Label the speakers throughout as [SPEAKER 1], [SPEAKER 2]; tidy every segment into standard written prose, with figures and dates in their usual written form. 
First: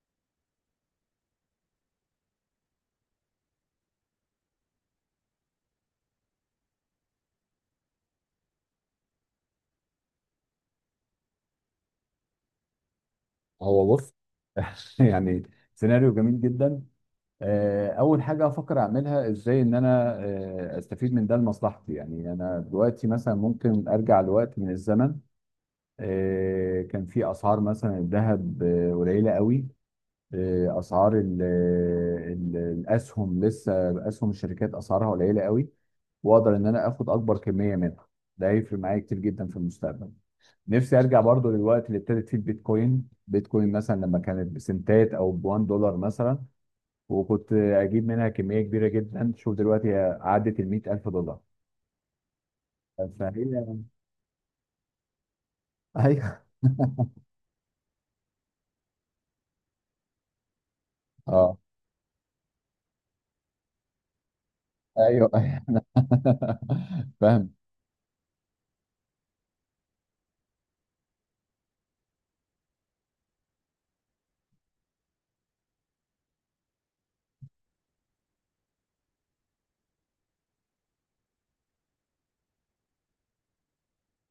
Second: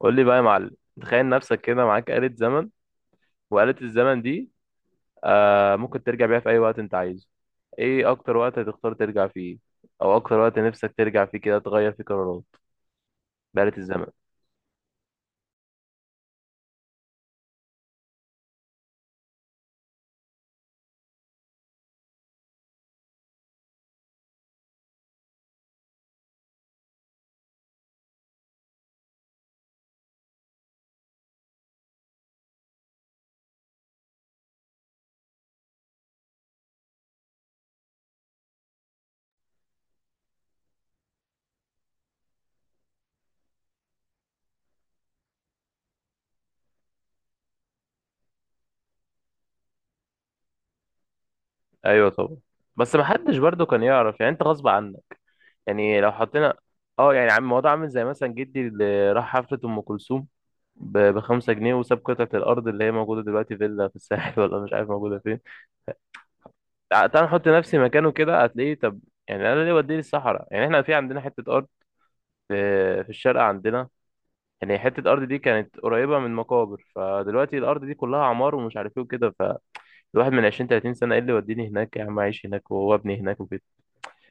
[SPEAKER 1] قول لي بقى يا معلم. تخيل نفسك كده معاك آلة زمن، وآلة الزمن دي ممكن ترجع بيها في أي وقت أنت عايزه. إيه أكتر وقت هتختار ترجع فيه، أو أكتر وقت نفسك ترجع فيه كده تغير فيه قرارات بآلة
[SPEAKER 2] هو
[SPEAKER 1] الزمن؟
[SPEAKER 2] بص. يعني سيناريو جميل جدا. اول حاجه افكر اعملها ازاي ان انا استفيد من ده لمصلحتي. يعني انا دلوقتي مثلا ممكن ارجع لوقت من الزمن كان في اسعار مثلا الذهب قليله قوي. اسعار ال ال الاسهم لسه اسهم الشركات اسعارها قليله قوي، واقدر ان انا اخد اكبر كميه منها. ده هيفرق معايا كتير جدا في المستقبل. نفسي ارجع برضو للوقت اللي ابتدت فيه البيتكوين مثلا، لما كانت بسنتات او بوان دولار مثلا وكنت اجيب منها كميه كبيره جدا. شوف دلوقتي هي عدت ال $100,000.
[SPEAKER 1] أيوه طبعا، بس محدش
[SPEAKER 2] فهي
[SPEAKER 1] برضه كان يعرف، يعني أنت غصب عنك. يعني لو
[SPEAKER 2] ايوه.
[SPEAKER 1] حطينا يعني عم الموضوع عامل زي مثلا جدي اللي راح حفلة أم كلثوم بخمسة
[SPEAKER 2] اه،
[SPEAKER 1] جنيه وساب قطعة الأرض اللي هي موجودة دلوقتي فيلا في الساحل ولا مش عارف موجودة
[SPEAKER 2] ايوه.
[SPEAKER 1] فين.
[SPEAKER 2] انا
[SPEAKER 1] تعال نحط
[SPEAKER 2] فاهم.
[SPEAKER 1] نفسي مكانه، كده هتلاقيه. طب يعني انا ليه وديني الصحراء؟ يعني احنا في عندنا حتة ارض في في الشارقة عندنا. يعني حتة الارض دي كانت قريبة من مقابر، فدلوقتي الارض دي كلها عمار ومش عارف ايه وكده. فالواحد من 20 30 سنة، ايه اللي وديني هناك يا عم؟ عايش هناك وابني هناك وكده.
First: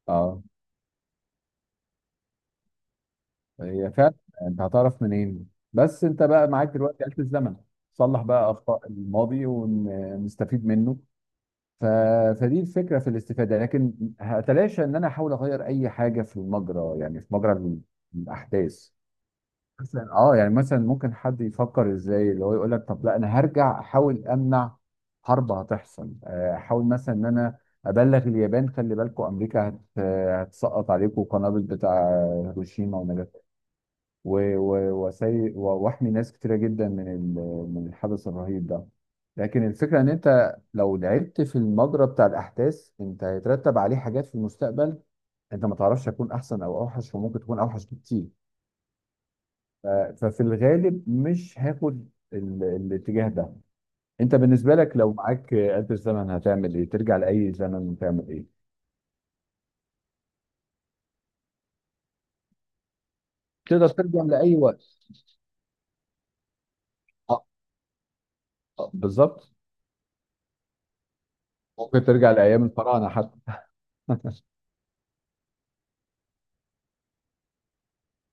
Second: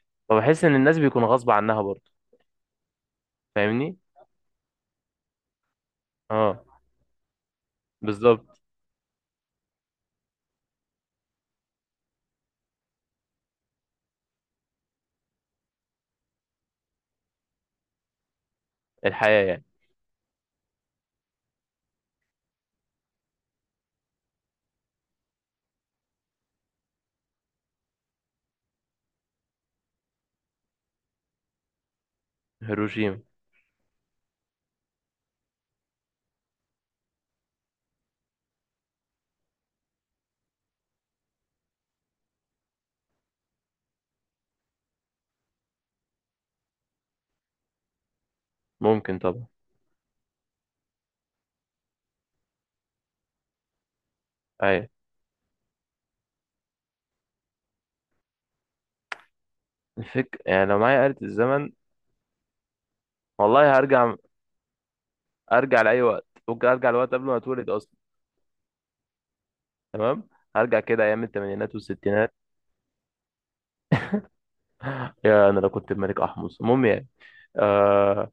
[SPEAKER 2] اه
[SPEAKER 1] فبحس ان الناس بيكون غصب عنها برضه،
[SPEAKER 2] هي
[SPEAKER 1] فاهمني.
[SPEAKER 2] فعلا. انت هتعرف منين؟ بس انت بقى
[SPEAKER 1] اه
[SPEAKER 2] معاك دلوقتي آلة الزمن. صلح بقى
[SPEAKER 1] بالظبط.
[SPEAKER 2] اخطاء الماضي ونستفيد منه. ف... فدي الفكره في الاستفاده، لكن هتلاشى ان انا احاول اغير اي حاجه في المجرى، يعني في مجرى الاحداث.
[SPEAKER 1] الحياة يعني.
[SPEAKER 2] مثلا اه يعني مثلا ممكن حد يفكر ازاي اللي هو يقول لك طب لا انا هرجع احاول امنع حرب هتحصل، احاول مثلا ان انا ابلغ اليابان خلي بالكم امريكا هتسقط عليكم قنابل بتاع هيروشيما
[SPEAKER 1] هيروشيما.
[SPEAKER 2] وناجازاكي. واحمي ناس كتيرة جدا من الحدث الرهيب ده. لكن الفكرة ان انت لو لعبت في المجرى بتاع الاحداث، انت هيترتب عليه حاجات في المستقبل. انت ما تعرفش هيكون احسن او اوحش، وممكن تكون اوحش بكتير.
[SPEAKER 1] ممكن طبعا.
[SPEAKER 2] ف- ففي الغالب مش هاخد الاتجاه ده. انت بالنسبة
[SPEAKER 1] ايوه.
[SPEAKER 2] لك لو معاك آلة الزمن هتعمل ايه؟ ترجع لأي زمن وتعمل ايه؟
[SPEAKER 1] الفكرة يعني لو معايا آلة الزمن، والله
[SPEAKER 2] تقدر
[SPEAKER 1] هرجع.
[SPEAKER 2] ترجع لأي وقت.
[SPEAKER 1] ارجع لأي وقت، ممكن ارجع لوقت قبل ما
[SPEAKER 2] آه،
[SPEAKER 1] اتولد اصلا.
[SPEAKER 2] بالظبط.
[SPEAKER 1] تمام. هرجع كده ايام الثمانينات
[SPEAKER 2] ممكن ترجع
[SPEAKER 1] والستينات.
[SPEAKER 2] لأيام الفراعنة حتى.
[SPEAKER 1] يا انا لو كنت الملك احمص، المهم يعني. آه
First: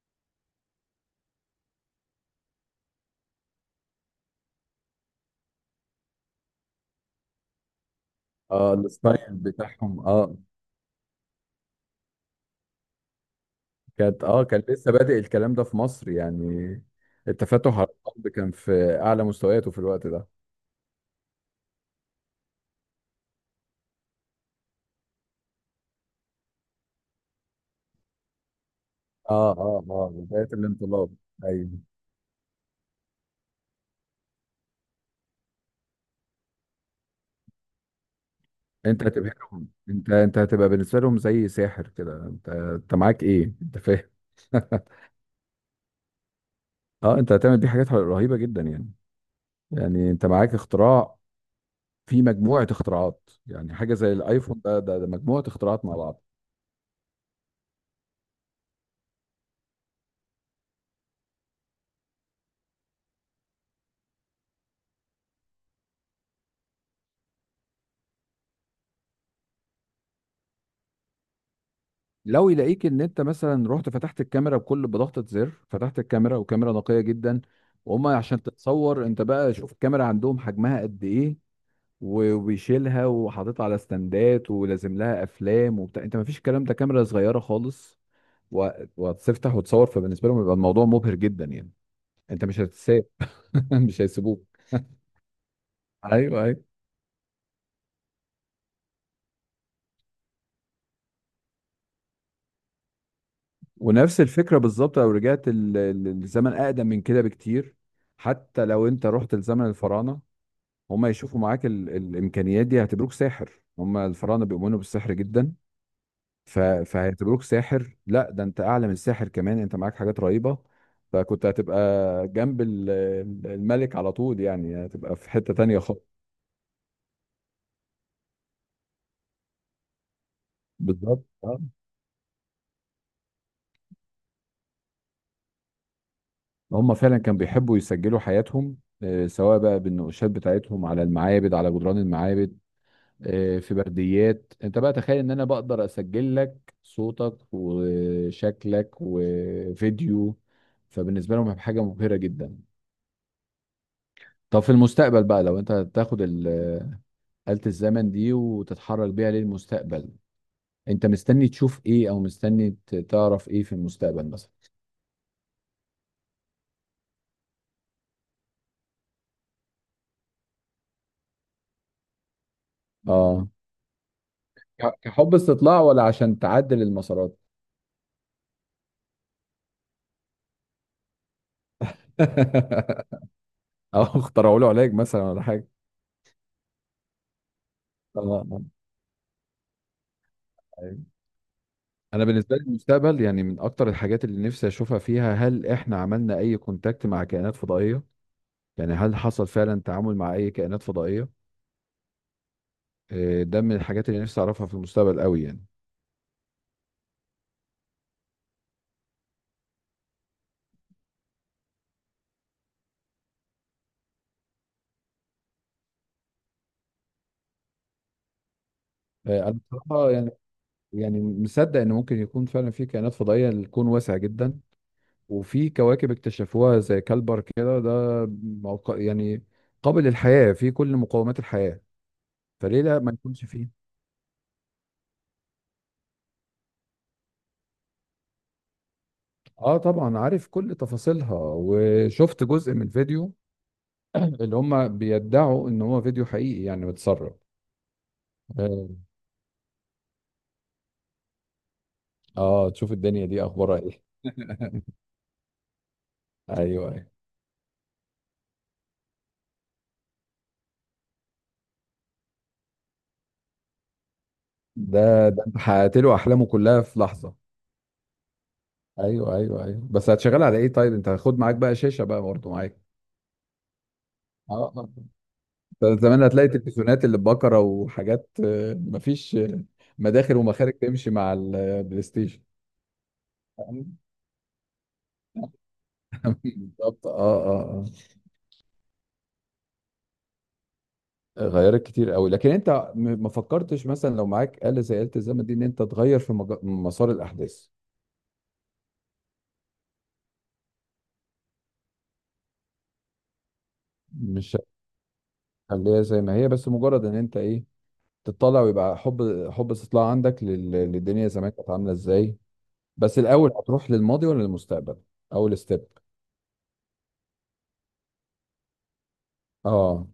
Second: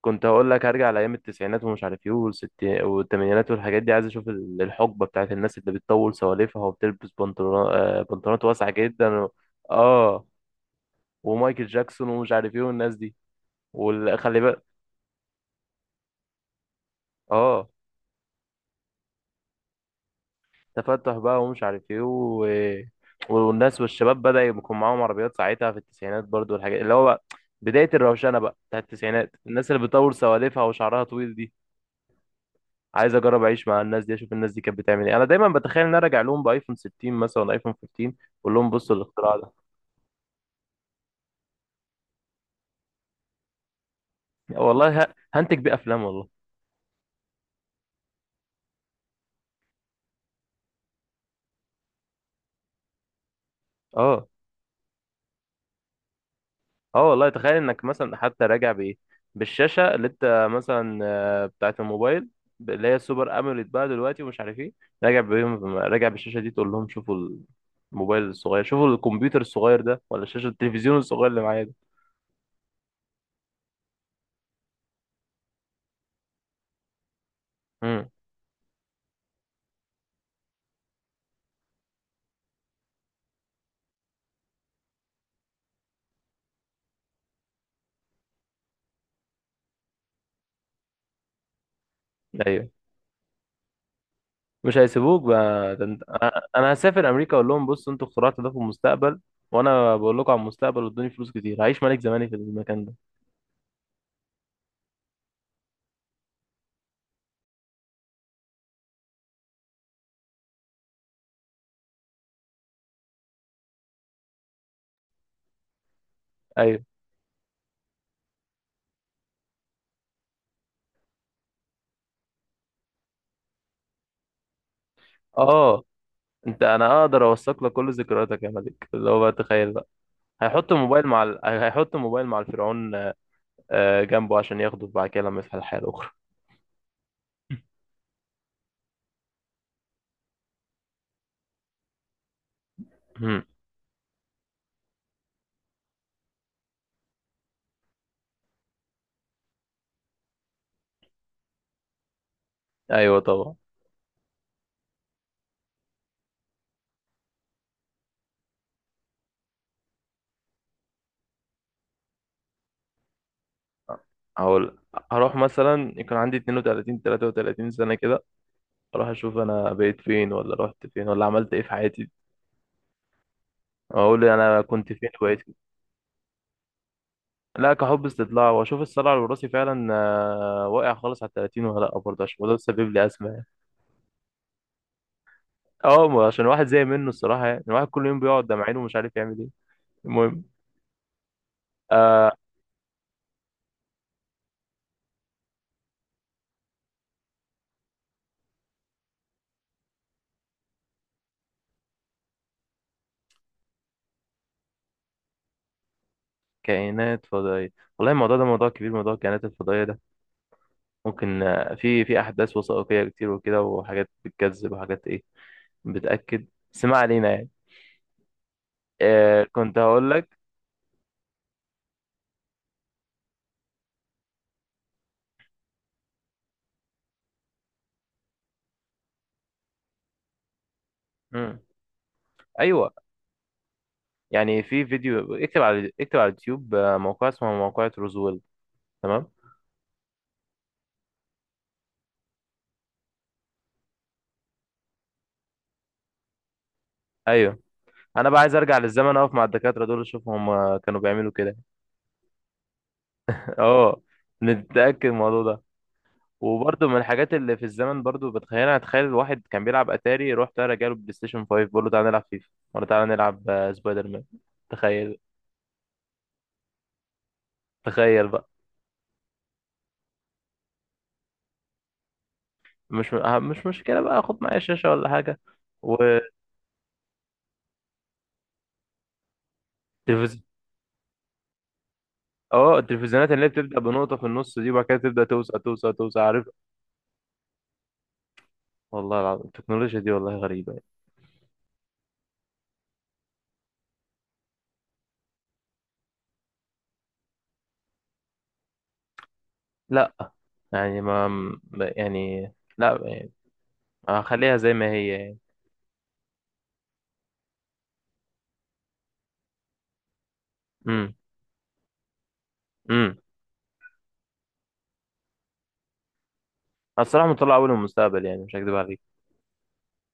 [SPEAKER 1] كنت هقول لك هرجع لايام التسعينات ومش عارف ايه، والثمانينات والحاجات دي. عايز اشوف الحقبه بتاعت الناس اللي بتطول سواليفها وبتلبس بنطلون، بنطلونات واسعه
[SPEAKER 2] اه
[SPEAKER 1] جدا
[SPEAKER 2] الستايل بتاعهم
[SPEAKER 1] اه
[SPEAKER 2] اه
[SPEAKER 1] ومايكل جاكسون ومش عارف ايه والناس دي.
[SPEAKER 2] كانت
[SPEAKER 1] وخلي
[SPEAKER 2] اه
[SPEAKER 1] بالك.
[SPEAKER 2] كان لسه بادئ الكلام ده في مصر يعني.
[SPEAKER 1] اه
[SPEAKER 2] التفتح على الارض كان في اعلى مستوياته في الوقت ده.
[SPEAKER 1] تفتح بقى ومش عارف ايه والناس والشباب بدأ يكون معاهم عربيات ساعتها في التسعينات برضو، والحاجات اللي هو بقى بداية الروشنة بقى بتاع التسعينات،
[SPEAKER 2] اه
[SPEAKER 1] الناس
[SPEAKER 2] اه
[SPEAKER 1] اللي
[SPEAKER 2] اه
[SPEAKER 1] بتطول
[SPEAKER 2] بداية
[SPEAKER 1] سوالفها وشعرها
[SPEAKER 2] الانقلاب.
[SPEAKER 1] طويل دي.
[SPEAKER 2] ايوه.
[SPEAKER 1] عايز اجرب اعيش مع الناس دي اشوف الناس دي كانت بتعمل ايه. انا دايما بتخيل ان انا ارجع لهم بايفون 60 مثلا ولا ايفون 15، اقول لهم بصوا
[SPEAKER 2] انت
[SPEAKER 1] الاختراع ده.
[SPEAKER 2] هتبهرهم، انت انت هتبقى بالنسبه لهم زي ساحر كده. انت انت معاك ايه؟ انت فاهم؟
[SPEAKER 1] والله هنتج بيه افلام والله.
[SPEAKER 2] اه انت هتعمل بيه حاجات رهيبه جدا يعني. يعني انت معاك اختراع، في مجموعه اختراعات، يعني حاجه زي
[SPEAKER 1] اه
[SPEAKER 2] الايفون ده مجموعه اختراعات مع بعض.
[SPEAKER 1] اه والله تخيل انك مثلا حتى راجع بايه، بالشاشه اللي انت مثلا بتاعه الموبايل، اللي هي السوبر اموليد بقى دلوقتي ومش عارف ايه، راجع بيهم، راجع بالشاشه دي تقول لهم شوفوا الموبايل الصغير، شوفوا الكمبيوتر الصغير ده، ولا شاشه التلفزيون الصغير اللي معايا ده.
[SPEAKER 2] لو يلاقيك ان انت مثلا رحت فتحت الكاميرا بكل بضغطة زر، فتحت الكاميرا وكاميرا نقية جدا. وهم
[SPEAKER 1] امم.
[SPEAKER 2] عشان تتصور انت بقى شوف الكاميرا عندهم حجمها قد ايه. وبيشيلها وحاططها على ستاندات ولازم لها افلام وبتاع. انت ما فيش الكلام ده، كاميرا صغيرة خالص. و- وهتفتح وتصور. فبالنسبة لهم يبقى الموضوع مبهر جدا يعني. انت مش
[SPEAKER 1] ايوه
[SPEAKER 2] هتتساب. مش هيسيبوك.
[SPEAKER 1] مش هيسيبوك بقى. ده انا
[SPEAKER 2] ايوه ايوه.
[SPEAKER 1] أنا هسافر امريكا اقول لهم بصوا انتوا اخترعتوا ده في المستقبل، وانا بقول لكم على المستقبل، وادوني فلوس كتير هعيش ملك زماني في المكان ده.
[SPEAKER 2] ونفس الفكرة بالظبط لو رجعت الزمن اقدم من كده بكتير. حتى لو انت رحت لزمن الفراعنة، هم يشوفوا معاك الامكانيات دي هيعتبروك ساحر. هم الفراعنه بيؤمنوا بالسحر جدا.
[SPEAKER 1] ايوه.
[SPEAKER 2] فهيعتبروك ساحر. لا ده انت اعلى من الساحر كمان، انت معاك حاجات رهيبه. فكنت هتبقى جنب الملك على طول، يعني هتبقى في حته تانية
[SPEAKER 1] اه.
[SPEAKER 2] خالص.
[SPEAKER 1] انت، انا اقدر اوثق لك كل ذكرياتك يا ملك، اللي هو بقى تخيل بقى. هيحط الموبايل مع
[SPEAKER 2] بالظبط اه.
[SPEAKER 1] هيحط الموبايل مع الفرعون جنبه عشان ياخده بعد كده لما يفتح الحياة الأخرى.
[SPEAKER 2] هم فعلا كانوا بيحبوا يسجلوا حياتهم، سواء بقى بالنقوشات بتاعتهم على المعابد على جدران المعابد.
[SPEAKER 1] مم.
[SPEAKER 2] في برديات. انت بقى تخيل ان انا بقدر اسجل لك صوتك وشكلك وفيديو. فبالنسبه لهم هيبقى حاجه مبهره جدا.
[SPEAKER 1] أيوه طبعا.
[SPEAKER 2] طب في المستقبل بقى لو انت هتاخد آلة الزمن دي وتتحرك بيها للمستقبل، انت مستني تشوف ايه او مستني تعرف ايه في المستقبل مثلا؟
[SPEAKER 1] هقول هروح مثلا يكون عندي 32 33 سنة كده، أروح أشوف أنا بقيت فين ولا رحت فين ولا عملت إيه في حياتي.
[SPEAKER 2] اه
[SPEAKER 1] أقول أنا كنت فين
[SPEAKER 2] كحب
[SPEAKER 1] وبقيت فين.
[SPEAKER 2] استطلاع ولا عشان تعدل المسارات؟
[SPEAKER 1] لا، كحب استطلاع، وأشوف الصلع الوراثي فعلا واقع خالص على التلاتين ولا لأ، برضه عشان ده سبب لي أزمة يعني.
[SPEAKER 2] او اخترعوا له علاج مثلا ولا حاجه.
[SPEAKER 1] أه ما عشان واحد زي منه الصراحة يعني، الواحد كل يوم بيقعد ده
[SPEAKER 2] اه
[SPEAKER 1] معينه ومش عارف يعمل إيه. المهم.
[SPEAKER 2] انا
[SPEAKER 1] آه،
[SPEAKER 2] بالنسبه لي المستقبل يعني من اكتر الحاجات اللي نفسي اشوفها فيها، هل احنا عملنا اي كونتاكت مع كائنات فضائيه؟ يعني هل حصل فعلا تعامل مع اي كائنات فضائيه؟ ده من الحاجات اللي نفسي اعرفها في المستقبل قوي يعني.
[SPEAKER 1] كائنات فضائية. والله الموضوع ده موضوع كبير، موضوع الكائنات الفضائية ده ممكن في أحداث وثائقية كتير وكده، وحاجات بتكذب وحاجات إيه، بتأكد. بس ما علينا يعني. آه
[SPEAKER 2] انا
[SPEAKER 1] كنت هقول
[SPEAKER 2] بصراحه
[SPEAKER 1] لك.
[SPEAKER 2] يعني يعني مصدق ان ممكن يكون فعلا في كائنات فضائيه. الكون واسع جدا، وفي كواكب اكتشفوها زي كالبر كده ده يعني قابل للحياه، في كل مقومات
[SPEAKER 1] مم.
[SPEAKER 2] الحياه. فليه
[SPEAKER 1] أيوه.
[SPEAKER 2] لا ما يكونش فيه؟
[SPEAKER 1] يعني في فيديو، اكتب على اليوتيوب موقع اسمه موقع روزويل. تمام.
[SPEAKER 2] اه طبعا عارف كل تفاصيلها، وشفت جزء من فيديو اللي هم بيدعوا ان هو فيديو حقيقي يعني متسرب.
[SPEAKER 1] أيوه. أنا بقى عايز أرجع
[SPEAKER 2] اه
[SPEAKER 1] للزمن أقف مع الدكاترة دول أشوف هم كانوا بيعملوا كده.
[SPEAKER 2] تشوف الدنيا دي اخبارها
[SPEAKER 1] أه
[SPEAKER 2] ايه.
[SPEAKER 1] نتأكد من الموضوع ده. وبرضه
[SPEAKER 2] ايوه
[SPEAKER 1] من
[SPEAKER 2] ايوه.
[SPEAKER 1] الحاجات اللي في الزمن برضه بتخيلها، اتخيل الواحد كان بيلعب اتاري، روح تعالى جاله بلاي ستيشن 5، بقول له تعالى نلعب فيفا، ولا تعالى نلعب سبايدر مان. تخيل.
[SPEAKER 2] ده ده انت حققت له احلامه كلها في لحظه.
[SPEAKER 1] تخيل بقى.
[SPEAKER 2] ايوه ايوه ايوه. بس هتشغل على ايه طيب؟ انت هتاخد معاك بقى شاشه بقى برضه معاك؟
[SPEAKER 1] مش مش مشكله بقى، خد
[SPEAKER 2] اه.
[SPEAKER 1] معايا شاشه ولا حاجه.
[SPEAKER 2] ده زمان هتلاقي تلفزيونات اللي ببكره وحاجات، آه، مفيش آه، مداخل
[SPEAKER 1] والتلفزيون،
[SPEAKER 2] ومخارج تمشي مع البلاي ستيشن.
[SPEAKER 1] اه التلفزيونات اللي هي بتبدا بنقطه في النص دي وبعد كده تبدا توسع توسع توسع، عارف.
[SPEAKER 2] بالظبط اه اه آه.
[SPEAKER 1] والله العظيم التكنولوجيا دي والله غريبه يعني.
[SPEAKER 2] غيرت كتير قوي. لكن انت ما فكرتش مثلا لو معاك آلة زي آلة الزمن دي ان انت تغير في مسار الاحداث؟
[SPEAKER 1] لا يعني يعني لا يعني هخليها
[SPEAKER 2] مش
[SPEAKER 1] زي ما هي يعني.
[SPEAKER 2] هتخليها زي ما هي؟ بس مجرد ان انت ايه تطلع ويبقى حب حب استطلاع عندك
[SPEAKER 1] امم.
[SPEAKER 2] للدنيا زمان كانت عامله ازاي.
[SPEAKER 1] امم.
[SPEAKER 2] بس الاول هتروح للماضي ولا للمستقبل؟ اول ستيب.
[SPEAKER 1] الصراحه مطلع اول المستقبل يعني مش هكدب عليك.
[SPEAKER 2] اه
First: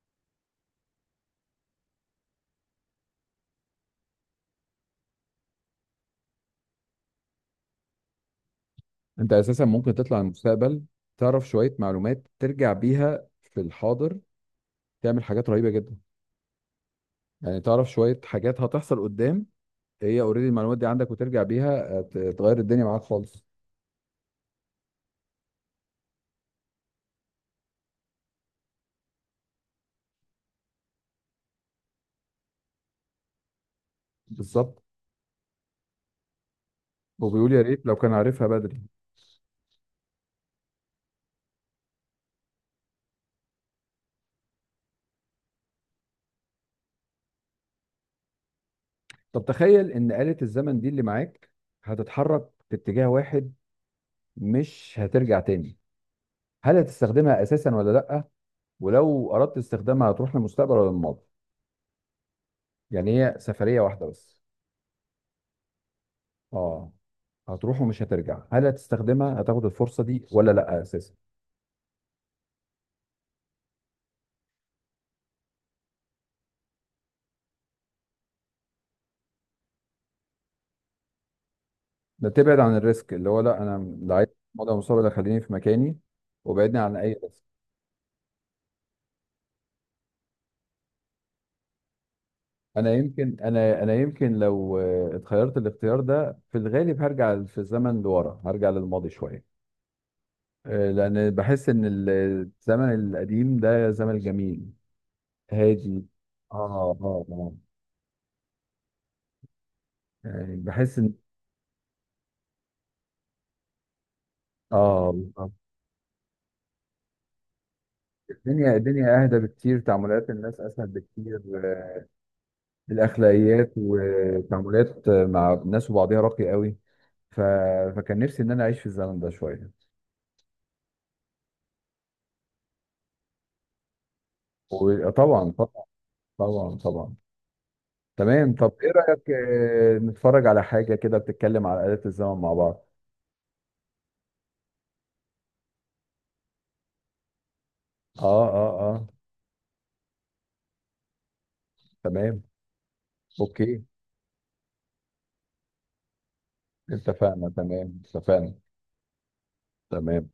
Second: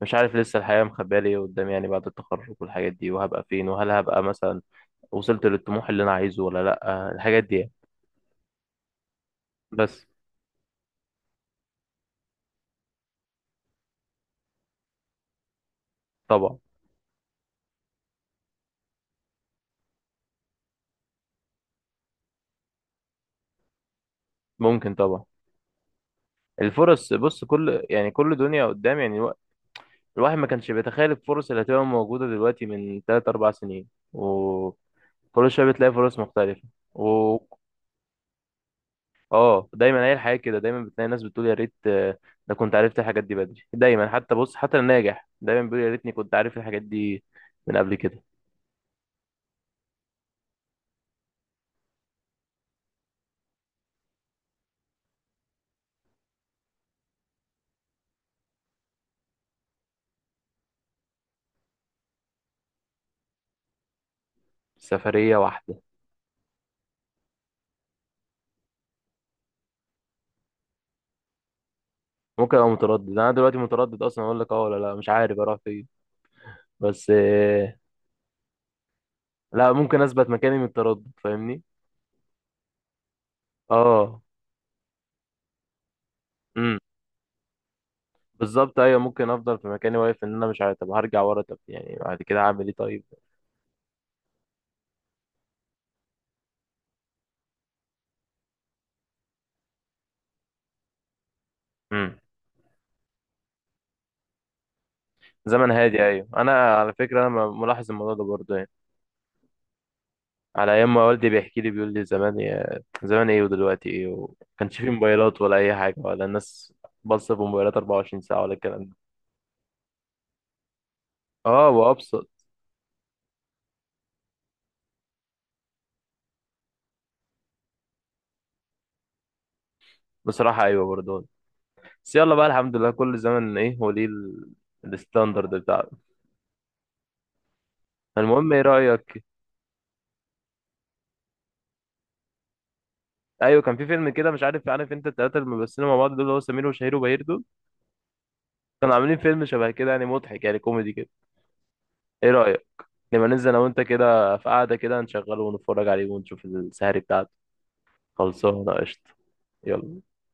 [SPEAKER 1] مش عارف لسه الحياة مخبية لي إيه قدام يعني، بعد التخرج والحاجات دي، وهبقى فين، وهل هبقى مثلا وصلت للطموح اللي انا عايزه ولا لا، الحاجات دي يعني.
[SPEAKER 2] انت اساسا ممكن
[SPEAKER 1] بس
[SPEAKER 2] تطلع المستقبل تعرف شويه معلومات ترجع بيها في الحاضر تعمل حاجات رهيبه جدا.
[SPEAKER 1] طبعا.
[SPEAKER 2] يعني تعرف شويه حاجات هتحصل قدام، هي اوريدي المعلومات دي عندك وترجع بيها تغير الدنيا معاك خالص.
[SPEAKER 1] ممكن طبعا. الفرص، بص كل يعني كل دنيا قدام يعني، الواحد ما كانش بيتخيل الفرص اللي هتبقى موجودة دلوقتي من 3 4 سنين،
[SPEAKER 2] بالظبط.
[SPEAKER 1] وكل شوية بتلاقي فرص مختلفة. و
[SPEAKER 2] وبيقول يا ريت لو كان عارفها بدري.
[SPEAKER 1] اه دايما هي الحياة كده، دايما بتلاقي ناس بتقول يا ريت ده كنت عرفت الحاجات دي بدري، دايما. حتى بص حتى الناجح دايما بيقول يا ريتني كنت عارف الحاجات دي من قبل كده.
[SPEAKER 2] طب تخيل ان آلة الزمن دي اللي معاك هتتحرك في اتجاه واحد، مش هترجع تاني. هل هتستخدمها اساسا ولا لا؟ ولو اردت استخدامها هتروح للمستقبل ولا للماضي؟ يعني هي سفرية واحدة بس.
[SPEAKER 1] سفرية واحدة.
[SPEAKER 2] اه هتروح ومش هترجع. هل هتستخدمها هتاخد الفرصة دي ولا لا اساسا؟
[SPEAKER 1] ممكن ابقى متردد، انا دلوقتي متردد اصلا اقول لك اه ولا لا، مش عارف اروح فين. بس لا ممكن اثبت مكاني من التردد، فاهمني.
[SPEAKER 2] ده تبعد عن الريسك، اللي هو لا انا لا
[SPEAKER 1] اه.
[SPEAKER 2] عايز الماضي ولا المستقبل، خليني في مكاني
[SPEAKER 1] امم.
[SPEAKER 2] وبعدني عن اي ريسك.
[SPEAKER 1] بالظبط ايوه، ممكن افضل في مكاني واقف ان انا مش عارف، طب هرجع ورا طب يعني بعد كده هعمل ايه
[SPEAKER 2] انا
[SPEAKER 1] طيب.
[SPEAKER 2] يمكن انا انا يمكن لو اتخيرت الاختيار ده في الغالب هرجع في الزمن لورا، هرجع للماضي شويه، لان بحس ان
[SPEAKER 1] امم.
[SPEAKER 2] الزمن القديم ده زمن جميل،
[SPEAKER 1] زمن هادي،
[SPEAKER 2] هادي.
[SPEAKER 1] ايوه انا على
[SPEAKER 2] اه اه
[SPEAKER 1] فكره انا
[SPEAKER 2] اه
[SPEAKER 1] ملاحظ الموضوع ده برضه يعني.
[SPEAKER 2] يعني
[SPEAKER 1] على ايام
[SPEAKER 2] بحس
[SPEAKER 1] ما
[SPEAKER 2] ان
[SPEAKER 1] والدي بيحكي لي بيقول لي زمان يا زمان ايه ودلوقتي ايه، وما كانش في
[SPEAKER 2] اه
[SPEAKER 1] موبايلات
[SPEAKER 2] بالظبط.
[SPEAKER 1] ولا اي حاجه ولا الناس. بص في موبايلات 24 ساعه ولا
[SPEAKER 2] الدنيا
[SPEAKER 1] الكلام ده.
[SPEAKER 2] الدنيا اهدى بكتير، تعاملات الناس اسهل بكتير.
[SPEAKER 1] اه
[SPEAKER 2] آه،
[SPEAKER 1] وابسط.
[SPEAKER 2] الاخلاقيات وتعاملات مع الناس وبعضها راقي قوي. ف... فكان نفسي ان انا اعيش في الزمن ده شويه.
[SPEAKER 1] بصراحه ايوه برضه. بس يلا بقى الحمد لله، كل زمن ايه هو ليه
[SPEAKER 2] وطبعا
[SPEAKER 1] الستاندرد
[SPEAKER 2] طبعا
[SPEAKER 1] بتاعه.
[SPEAKER 2] طبعا طبعا
[SPEAKER 1] المهم
[SPEAKER 2] تمام.
[SPEAKER 1] ايه
[SPEAKER 2] طب ايه
[SPEAKER 1] رأيك.
[SPEAKER 2] رأيك نتفرج على حاجة كده بتتكلم على آلة الزمن مع بعض؟
[SPEAKER 1] ايوه كان في فيلم كده، مش عارف، عارف انت التلاتة اللي بيمثلوا مع بعض دول، اللي هو سمير وشهير وبهير دول،
[SPEAKER 2] اه اه
[SPEAKER 1] كانوا
[SPEAKER 2] اه
[SPEAKER 1] عاملين فيلم شبه كده يعني، مضحك يعني كوميدي كده. ايه
[SPEAKER 2] تمام.
[SPEAKER 1] رأيك لما ننزل انا وانت
[SPEAKER 2] اوكي
[SPEAKER 1] كده في قعدة كده نشغله ونتفرج عليه ونشوف السهري بتاعته.
[SPEAKER 2] اتفقنا تمام اتفقنا
[SPEAKER 1] خلصانة قشطة. يلا.
[SPEAKER 2] تمام.